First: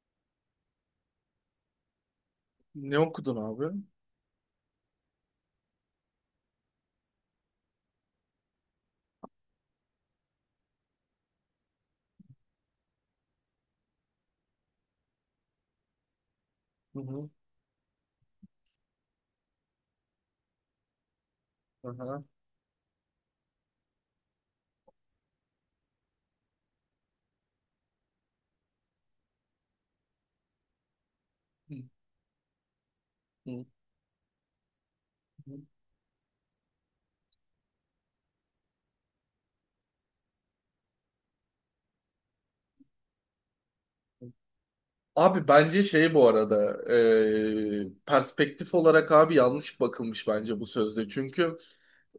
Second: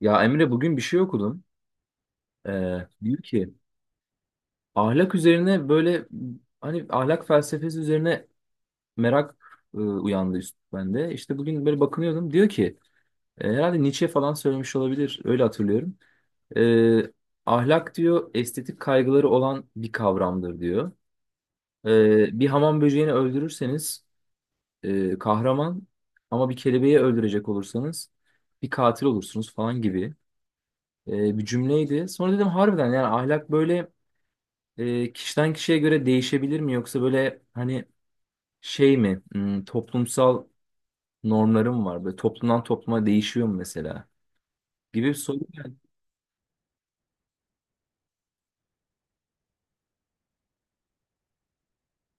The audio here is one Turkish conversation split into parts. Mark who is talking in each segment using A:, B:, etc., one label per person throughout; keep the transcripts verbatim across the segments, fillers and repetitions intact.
A: Ya Emre bugün bir şey okudum. Ee,
B: Ne
A: diyor
B: okudun
A: ki
B: abi?
A: ahlak üzerine böyle hani ahlak felsefesi üzerine merak e, uyandı üst bende. İşte bugün böyle bakınıyordum. Diyor ki e, herhalde Nietzsche falan söylemiş olabilir. Öyle hatırlıyorum.
B: Hı
A: Ee,
B: hı.
A: ahlak diyor estetik kaygıları olan bir kavramdır diyor.
B: Aha.
A: Ee, bir hamam böceğini öldürürseniz e, kahraman ama bir kelebeği öldürecek olursanız bir katil olursunuz falan gibi e, bir
B: Hı
A: cümleydi. Sonra dedim harbiden yani ahlak
B: hı.
A: böyle e, kişiden
B: hı.
A: kişiye göre değişebilir mi yoksa böyle hani şey mi hmm, toplumsal normlarım var böyle toplumdan topluma değişiyor mu mesela gibi bir soru
B: Abi
A: geldi.
B: bence şey bu arada, e, perspektif olarak abi yanlış bakılmış bence bu sözde. Çünkü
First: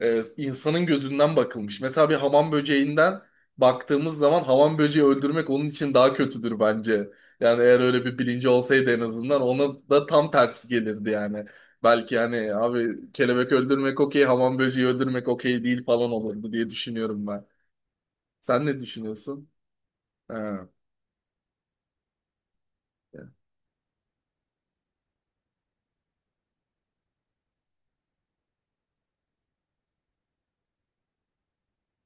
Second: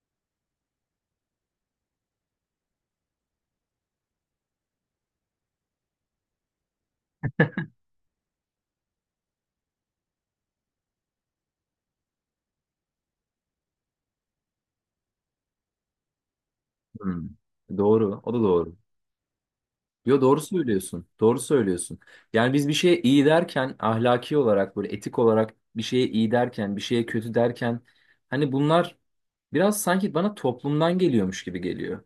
B: e, insanın gözünden bakılmış. Mesela bir hamam böceğinden baktığımız zaman hamam böceği öldürmek onun için daha kötüdür bence. Yani eğer öyle bir bilinci olsaydı en azından ona da tam tersi gelirdi yani. Belki yani abi kelebek öldürmek okey, hamam böceği öldürmek okey değil falan olurdu diye düşünüyorum
A: Hmm,
B: ben.
A: doğru o da
B: Sen
A: doğru.
B: ne düşünüyorsun?
A: Yo doğru
B: Ha.
A: söylüyorsun doğru söylüyorsun. Yani biz bir şeye iyi derken ahlaki olarak böyle etik olarak bir şeye iyi derken bir şeye kötü derken hani bunlar biraz sanki bana toplumdan geliyormuş gibi geliyor.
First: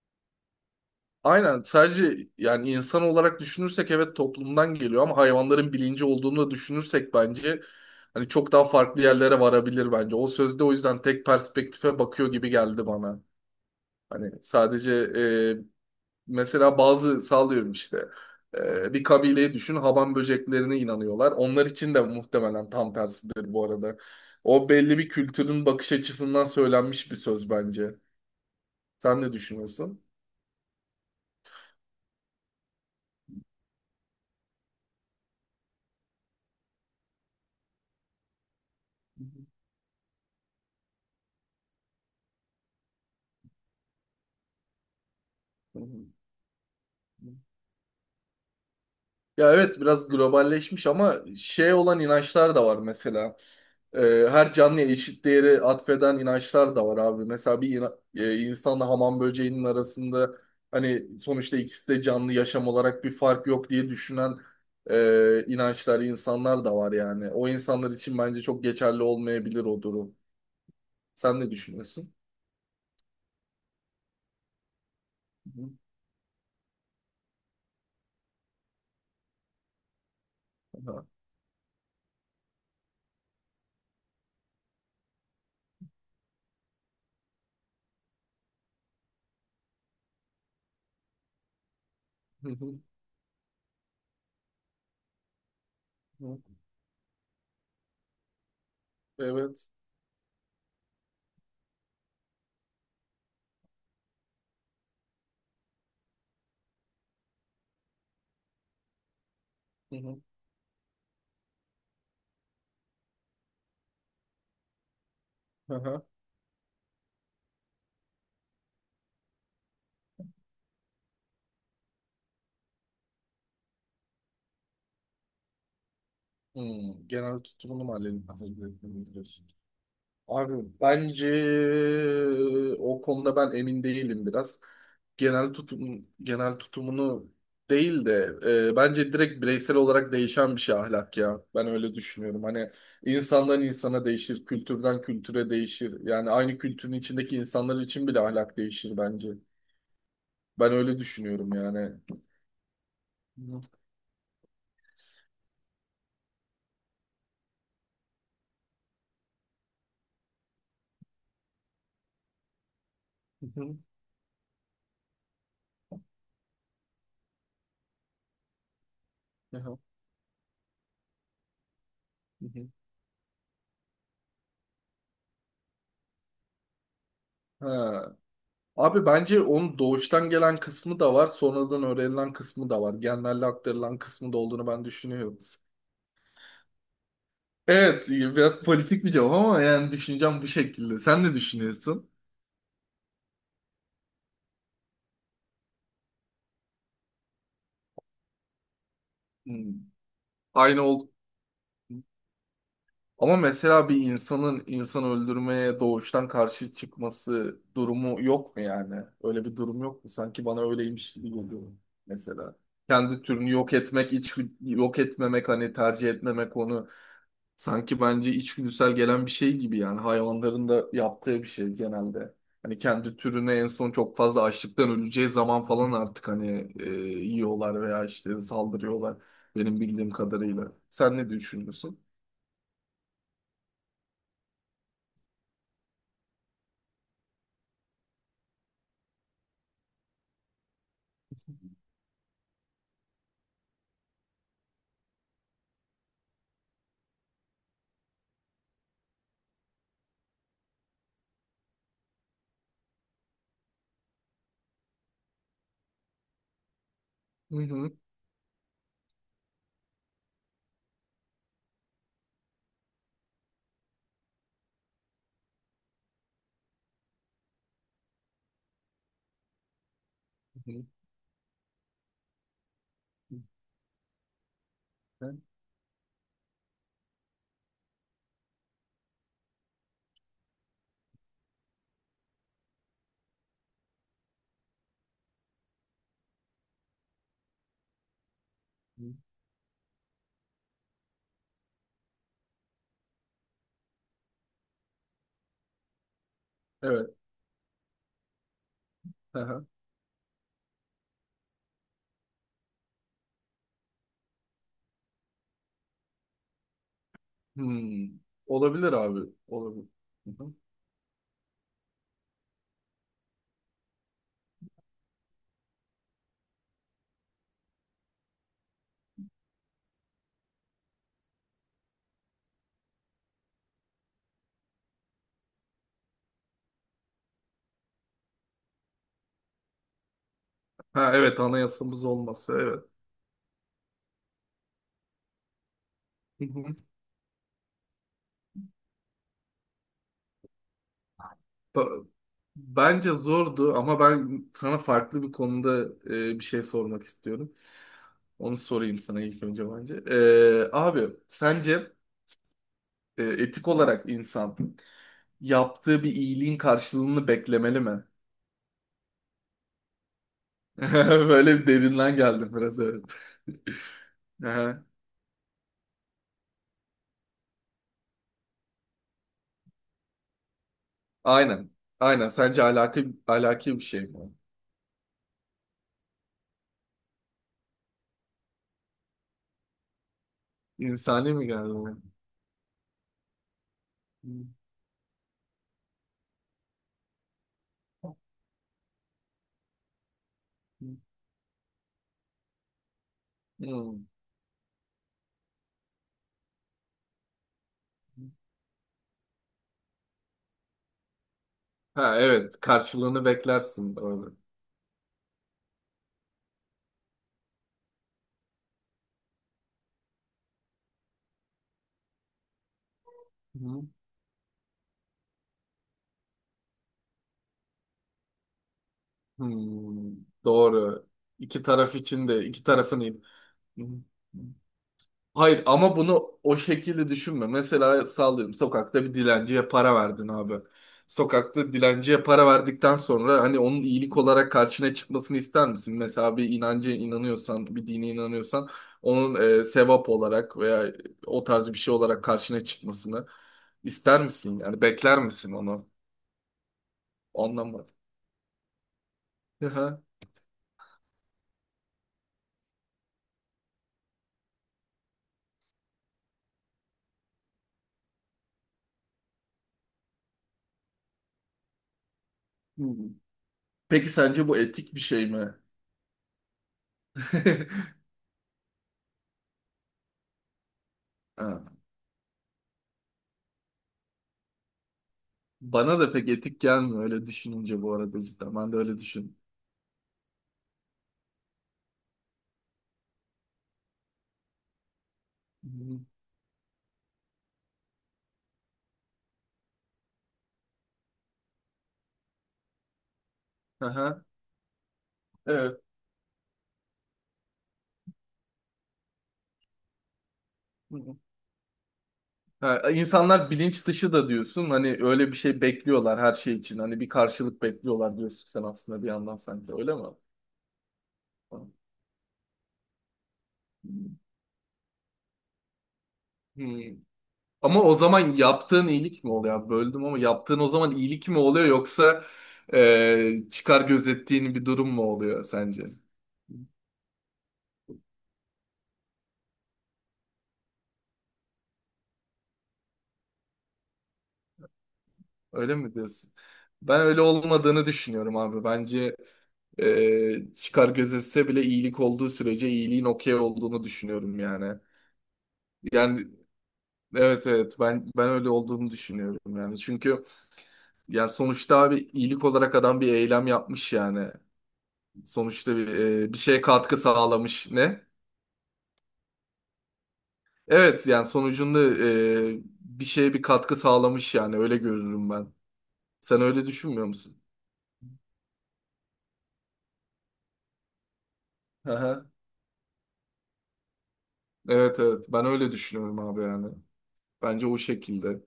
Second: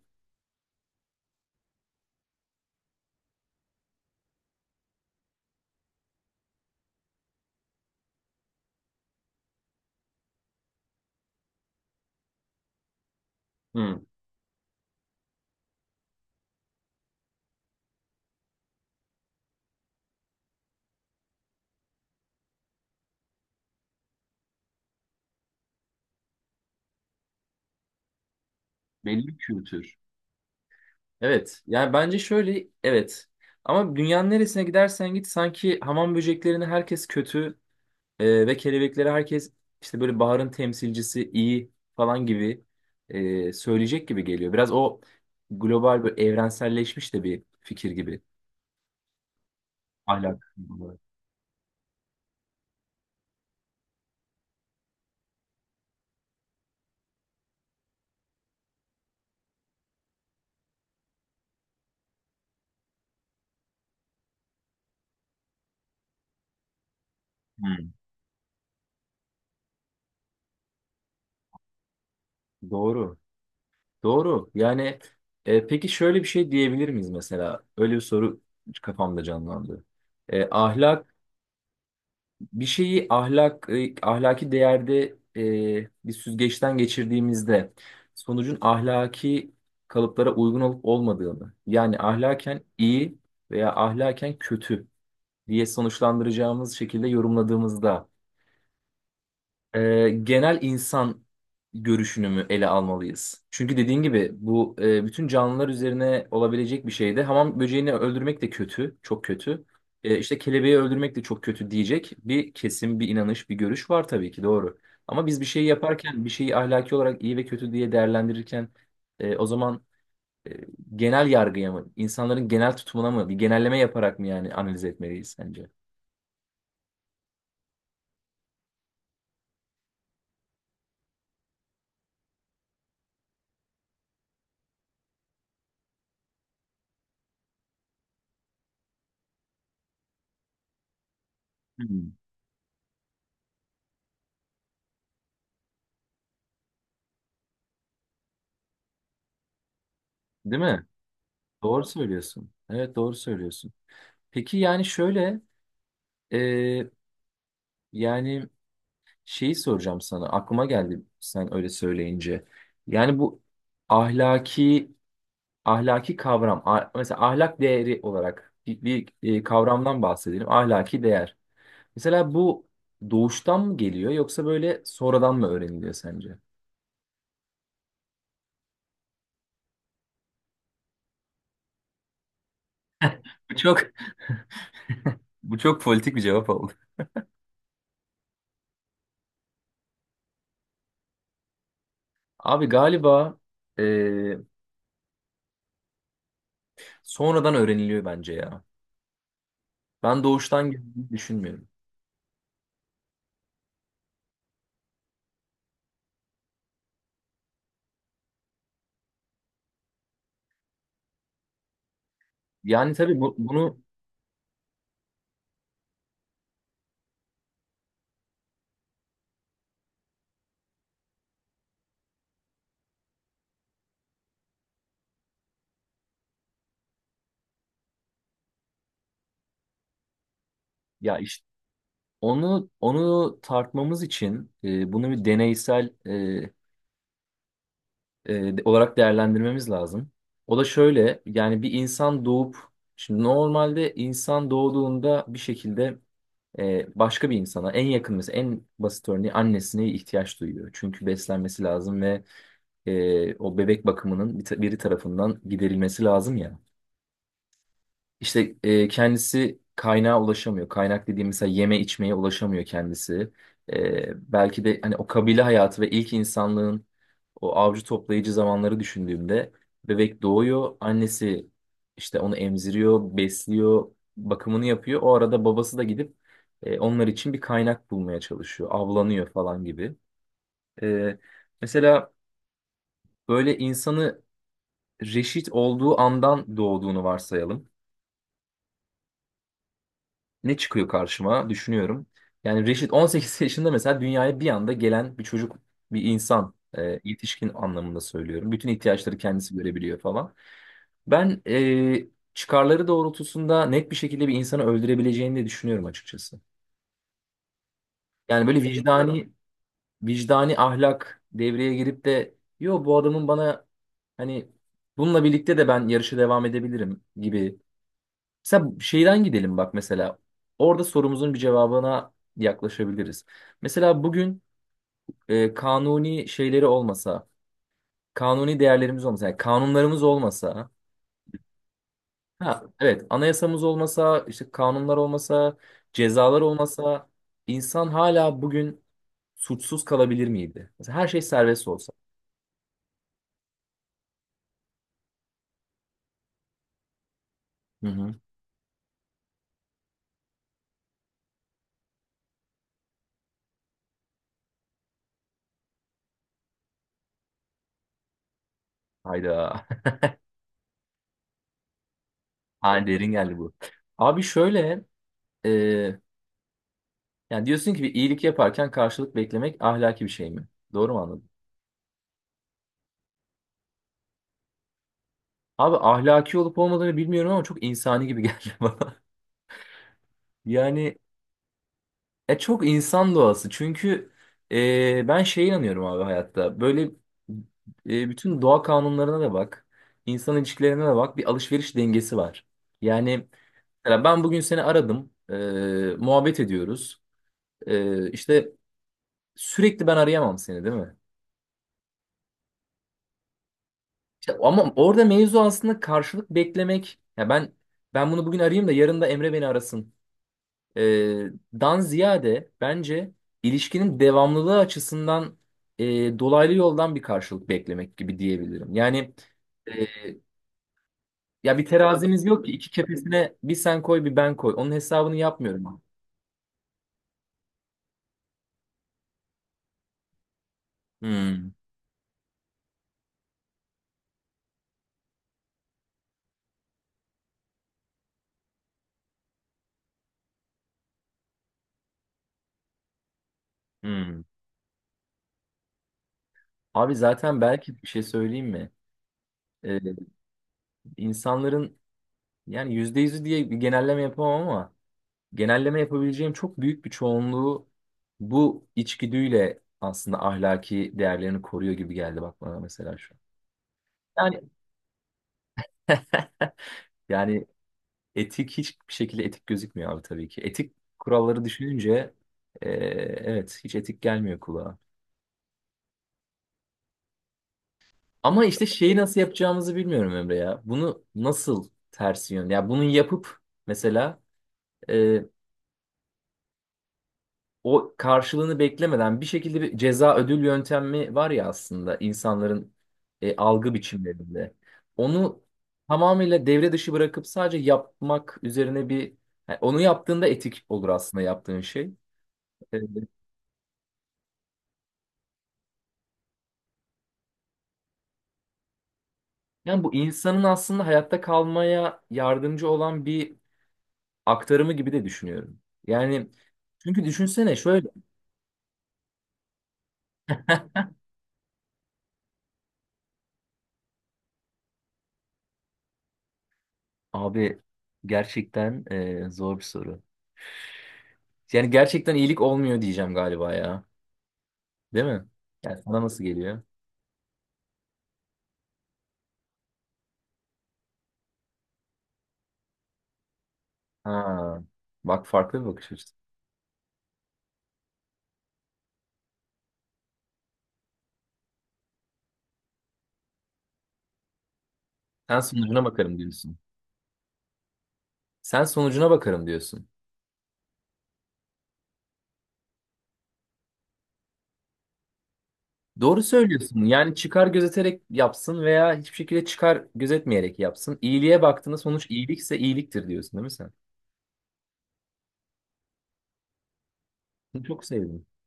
B: Aynen, sadece yani insan olarak düşünürsek evet toplumdan geliyor ama hayvanların bilinci olduğunu da düşünürsek bence hani çok daha farklı yerlere varabilir bence. O sözde o yüzden tek perspektife bakıyor gibi geldi bana.
A: Hmm,
B: Hani sadece e, mesela bazı sağlıyorum işte, e, bir kabileyi düşün, haban böceklerine inanıyorlar. Onlar için de muhtemelen tam tersidir bu arada. O belli bir kültürün bakış açısından söylenmiş bir söz bence. Sen
A: belli
B: ne
A: bir kültür.
B: düşünüyorsun?
A: Evet. Yani bence şöyle evet. Ama dünyanın neresine gidersen git sanki hamam böceklerini herkes kötü e, ve kelebekleri herkes işte böyle baharın temsilcisi iyi falan gibi e, söyleyecek gibi geliyor. Biraz o
B: Hı
A: global
B: hı.
A: böyle evrenselleşmiş de bir fikir gibi.
B: Ya evet, biraz
A: Ahlak.
B: globalleşmiş ama şey olan inançlar da var mesela. Ee, her canlıya eşit değeri atfeden inançlar da var abi. Mesela bir ina- e, insanla hamam böceğinin arasında hani sonuçta ikisi de canlı, yaşam olarak bir fark yok diye düşünen e, inançlar, insanlar da var yani. O
A: Hmm.
B: insanlar için bence çok geçerli olmayabilir o durum. Sen ne düşünüyorsun?
A: Doğru. Doğru. Yani e,
B: Hı
A: peki şöyle bir şey diyebilir miyiz mesela? Öyle bir soru kafamda canlandı. E,
B: hı. Aha.
A: ahlak bir şeyi ahlak e, ahlaki değerde e, bir süzgeçten geçirdiğimizde sonucun ahlaki kalıplara uygun olup olmadığını yani
B: Hı
A: ahlaken
B: hı.
A: iyi veya ahlaken kötü diye
B: Hı.
A: sonuçlandıracağımız şekilde yorumladığımızda
B: Evet.
A: e, genel insan görüşünü mü ele almalıyız? Çünkü dediğin gibi bu e, bütün canlılar üzerine olabilecek bir şey de. Hamam böceğini öldürmek de kötü, çok kötü.
B: Hı
A: E,
B: hı.
A: işte kelebeği öldürmek de çok kötü diyecek bir kesim, bir inanış, bir görüş var tabii ki doğru. Ama biz bir şeyi
B: Aha.
A: yaparken, bir şeyi ahlaki olarak iyi ve kötü diye değerlendirirken e, o zaman, e, genel yargıya mı, insanların genel tutumuna mı, bir genelleme yaparak mı yani analiz etmeliyiz sence?
B: Hmm, genel tutumunu mu halledin? Abi bence o konuda ben emin değilim biraz. Genel tutum genel tutumunu değil de, e, bence direkt bireysel olarak değişen bir şey ahlak ya. Ben öyle
A: Hmm.
B: düşünüyorum. Hani insandan insana değişir, kültürden kültüre değişir. Yani aynı kültürün içindeki insanlar için bile ahlak değişir bence.
A: Değil
B: Ben
A: mi?
B: öyle düşünüyorum yani.
A: Doğru
B: Hı
A: söylüyorsun. Evet doğru
B: hı.
A: söylüyorsun. Peki yani şöyle e, yani şeyi soracağım sana aklıma geldi sen öyle söyleyince. Yani bu ahlaki ahlaki kavram a- mesela ahlak değeri olarak bir, bir, e,
B: Hı hı.
A: kavramdan bahsedelim ahlaki değer. Mesela
B: Hı
A: bu
B: hı.
A: doğuştan mı geliyor yoksa böyle sonradan mı öğreniliyor sence?
B: Ha, abi bence onun doğuştan gelen kısmı da var, sonradan öğrenilen kısmı da var. Genlerle
A: Bu çok
B: aktarılan kısmı da olduğunu ben düşünüyorum.
A: bu çok politik bir cevap oldu.
B: Evet, biraz politik bir cevap ama yani düşüneceğim bu şekilde. Sen ne düşünüyorsun?
A: Abi galiba e, sonradan öğreniliyor bence ya.
B: Hmm,
A: Ben doğuştan
B: aynı ol.
A: geldiğini düşünmüyorum.
B: Ama mesela bir insanın insan öldürmeye doğuştan karşı çıkması durumu yok mu yani? Öyle bir durum yok mu? Sanki bana öyleymiş gibi geliyor mesela.
A: Yani tabii
B: Kendi
A: bu,
B: türünü yok
A: bunu.
B: etmek, hiç yok etmemek, hani tercih etmemek onu. Sanki bence içgüdüsel gelen bir şey gibi yani, hayvanların da yaptığı bir şey genelde. Hani kendi türüne en son çok fazla açlıktan öleceği zaman falan artık hani e, yiyorlar veya işte saldırıyorlar, benim bildiğim kadarıyla. Sen
A: Ya
B: ne
A: işte
B: düşünüyorsun?
A: onu onu tartmamız için e, bunu bir deneysel e, e, de- olarak değerlendirmemiz lazım. O da şöyle yani bir insan doğup şimdi normalde insan doğduğunda bir şekilde e, başka bir insana en yakın mesela en basit örneği annesine ihtiyaç duyuyor. Çünkü beslenmesi lazım ve e, o bebek bakımının bir ta- biri tarafından giderilmesi lazım ya.
B: Hı hı.
A: İşte e, kendisi kaynağa ulaşamıyor. Kaynak dediğim mesela yeme içmeye ulaşamıyor kendisi. E, belki de hani o kabile hayatı ve ilk insanlığın o avcı toplayıcı zamanları düşündüğümde bebek
B: Hı
A: doğuyor.
B: hı.
A: Annesi işte onu emziriyor,
B: Hı
A: besliyor, bakımını yapıyor. O
B: hı.
A: arada babası da gidip e, onlar için bir kaynak bulmaya çalışıyor. Avlanıyor falan gibi. E, mesela böyle insanı reşit olduğu andan doğduğunu varsayalım. Ne çıkıyor karşıma düşünüyorum. Yani Reşit on sekiz yaşında mesela dünyaya bir anda gelen bir çocuk, bir insan, e,
B: Evet.
A: yetişkin anlamında söylüyorum. Bütün ihtiyaçları
B: Hı
A: kendisi
B: hı.
A: görebiliyor falan. Ben e, çıkarları doğrultusunda net bir şekilde bir insanı öldürebileceğini de düşünüyorum açıkçası.
B: Hmm.
A: Yani böyle
B: Olabilir abi.
A: vicdani
B: Olabilir. Hı hı.
A: vicdani ahlak devreye girip de yo bu adamın bana hani bununla birlikte de ben yarışa devam edebilirim gibi. Mesela şeyden gidelim bak mesela. Orada sorumuzun bir cevabına yaklaşabiliriz. Mesela bugün e, kanuni şeyleri olmasa, kanuni değerlerimiz olmasa, yani kanunlarımız olmasa,
B: Ha evet, anayasamız olması,
A: ha
B: evet.
A: evet anayasamız olmasa, işte kanunlar olmasa, cezalar
B: Hı hı.
A: olmasa, insan hala bugün suçsuz kalabilir miydi? Mesela her şey serbest
B: Ba-
A: olsa.
B: Bence zordu ama ben sana farklı bir konuda e, bir şey sormak istiyorum.
A: Hı hı.
B: Onu sorayım sana ilk önce bence. Ee, abi sence e, etik olarak insan yaptığı bir iyiliğin karşılığını beklemeli mi?
A: Hayda.
B: Böyle bir derinden geldim biraz,
A: Ha
B: evet.
A: derin geldi bu. Abi
B: Aha,
A: şöyle, e, yani diyorsun ki bir iyilik yaparken karşılık beklemek ahlaki bir şey mi? Doğru mu anladım?
B: aynen. Aynen. Sence alaki, alaki bir şey mi?
A: Abi ahlaki olup olmadığını bilmiyorum ama çok insani gibi geldi bana. Yani
B: İnsani mi geldi bana?
A: e, çok insan doğası. Çünkü
B: Hmm.
A: e, ben şeye inanıyorum abi hayatta. Böyle e, bütün doğa kanunlarına da bak. İnsan ilişkilerine de bak. Bir alışveriş dengesi var. Yani mesela ben bugün seni aradım. E, muhabbet ediyoruz. E, işte sürekli ben arayamam seni değil mi?
B: Ha evet. Karşılığını beklersin. Doğru.
A: İşte, ama orada mevzu aslında karşılık beklemek. Ya ben ben bunu bugün arayayım da yarın da Emre beni arasın. e, Dan ziyade bence ilişkinin devamlılığı açısından e, dolaylı yoldan bir karşılık beklemek gibi diyebilirim. Yani e,
B: Hmm, doğru.
A: ya
B: İki
A: bir
B: taraf
A: terazimiz
B: için
A: yok
B: de,
A: ki
B: iki
A: iki
B: tarafın iyi.
A: kefesine bir sen koy bir ben koy. Onun hesabını
B: Hayır
A: yapmıyorum abi.
B: ama bunu o şekilde düşünme. Mesela sallıyorum, sokakta bir dilenciye para verdin abi.
A: Hmm,
B: Sokakta dilenciye para verdikten sonra hani onun iyilik olarak karşına çıkmasını ister misin? Mesela bir inancı inanıyorsan, bir dine inanıyorsan onun e, sevap olarak veya o tarz bir şey olarak karşına çıkmasını
A: hmm.
B: ister misin? Yani bekler misin onu?
A: Abi zaten belki bir
B: Anlamadım.
A: şey söyleyeyim mi?
B: Hı
A: E,
B: hı.
A: insanların yani yüzde yüzü diye bir genelleme yapamam ama genelleme yapabileceğim çok büyük bir çoğunluğu bu içgüdüyle aslında ahlaki değerlerini koruyor gibi geldi bak bana mesela şu an.
B: Peki
A: Yani
B: sence bu etik bir şey mi?
A: yani etik hiçbir şekilde etik gözükmüyor abi tabii ki. Etik kuralları
B: Ha.
A: düşününce e, evet hiç etik gelmiyor kulağa.
B: Bana da pek etik gelmiyor öyle düşününce bu arada,
A: Ama
B: cidden.
A: işte
B: Ben de
A: şeyi
B: öyle
A: nasıl
B: düşün.
A: yapacağımızı bilmiyorum Emre ya. Bunu nasıl tersi yön? Ya bunu yapıp mesela e, o karşılığını beklemeden bir şekilde bir ceza ödül yöntemi var ya aslında insanların e, algı
B: Hı hı.
A: biçimlerinde. Onu
B: Evet.
A: tamamıyla devre dışı bırakıp sadece yapmak üzerine bir yani onu yaptığında etik olur
B: Hı hı.
A: aslında yaptığın şey. Evet.
B: Ha, insanlar bilinç dışı da diyorsun. Hani öyle bir şey bekliyorlar her şey için. Hani bir karşılık bekliyorlar diyorsun sen aslında bir yandan, sanki
A: Yani bu
B: öyle mi?
A: insanın aslında hayatta kalmaya yardımcı olan bir aktarımı gibi de düşünüyorum. Yani
B: Hı.
A: çünkü düşünsene
B: Ama
A: şöyle
B: o zaman yaptığın iyilik mi oluyor abi? Böldüm ama, yaptığın o zaman iyilik mi oluyor yoksa e, çıkar gözettiğin bir durum mu oluyor sence?
A: abi gerçekten e, zor bir soru. Yani gerçekten iyilik olmuyor diyeceğim galiba ya. Değil mi?
B: Öyle
A: Yani
B: mi
A: sana nasıl
B: diyorsun?
A: geliyor?
B: Ben öyle olmadığını düşünüyorum abi. Bence e, çıkar gözetse bile iyilik olduğu sürece iyiliğin okey olduğunu düşünüyorum
A: Ha,
B: yani.
A: bak farklı bir bakış açısı.
B: Yani evet evet, ben ben öyle olduğunu düşünüyorum yani. Çünkü, yani sonuçta abi iyilik olarak adam bir eylem yapmış yani.
A: Sen
B: Sonuçta
A: sonucuna
B: bir,
A: bakarım
B: e, bir
A: diyorsun.
B: şeye katkı sağlamış. Ne?
A: Sen sonucuna bakarım diyorsun.
B: Evet yani sonucunda e, bir şeye bir katkı sağlamış yani, öyle görürüm ben.
A: Doğru
B: Sen öyle
A: söylüyorsun.
B: düşünmüyor
A: Yani
B: musun?
A: çıkar gözeterek yapsın veya hiçbir şekilde çıkar gözetmeyerek yapsın. İyiliğe baktığında sonuç
B: Aha.
A: iyilikse iyiliktir diyorsun değil mi sen?
B: Evet evet, ben öyle düşünüyorum abi yani.
A: Bunu
B: Bence o
A: çok sevdim.
B: şekilde.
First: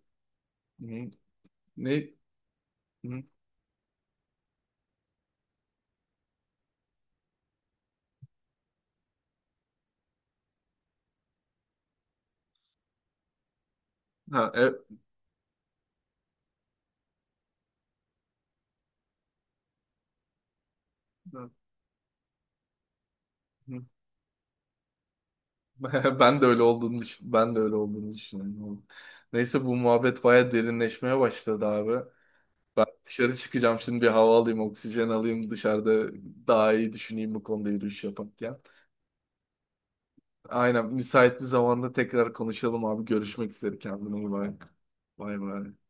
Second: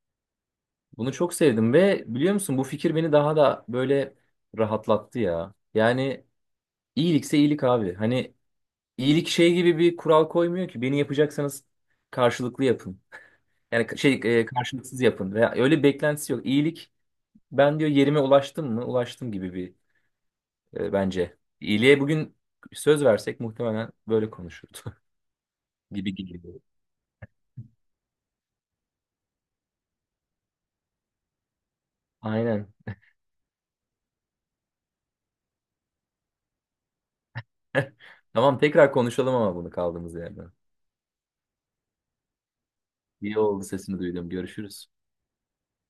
B: Hı.
A: Bunu çok sevdim ve
B: Ne?
A: biliyor musun bu fikir beni
B: Hı.
A: daha da böyle rahatlattı ya. Yani iyilikse iyilik abi. Hani iyilik şey gibi bir kural koymuyor ki beni yapacaksanız karşılıklı yapın. Yani ka- şey e,
B: Ha, e-
A: karşılıksız yapın veya öyle bir beklentisi yok. İyilik ben diyor yerime ulaştım mı? Ulaştım gibi bir e, bence.
B: hı.
A: İyiliğe bugün söz versek muhtemelen böyle konuşurdu gibi
B: Ben de
A: geliyor.
B: öyle olduğunu düşün- ben de öyle olduğunu düşünüyorum. Neyse, bu muhabbet baya derinleşmeye başladı abi.
A: Aynen.
B: Ben dışarı çıkacağım şimdi, bir hava alayım, oksijen alayım, dışarıda daha iyi düşüneyim bu konuda yürüyüş yaparken.
A: Tamam tekrar konuşalım ama bunu kaldığımız yerden.
B: Aynen, müsait bir zamanda tekrar konuşalım abi.
A: İyi
B: Görüşmek
A: oldu
B: üzere,
A: sesini
B: kendine
A: duydum.
B: iyi bak.
A: Görüşürüz.
B: Bay bay.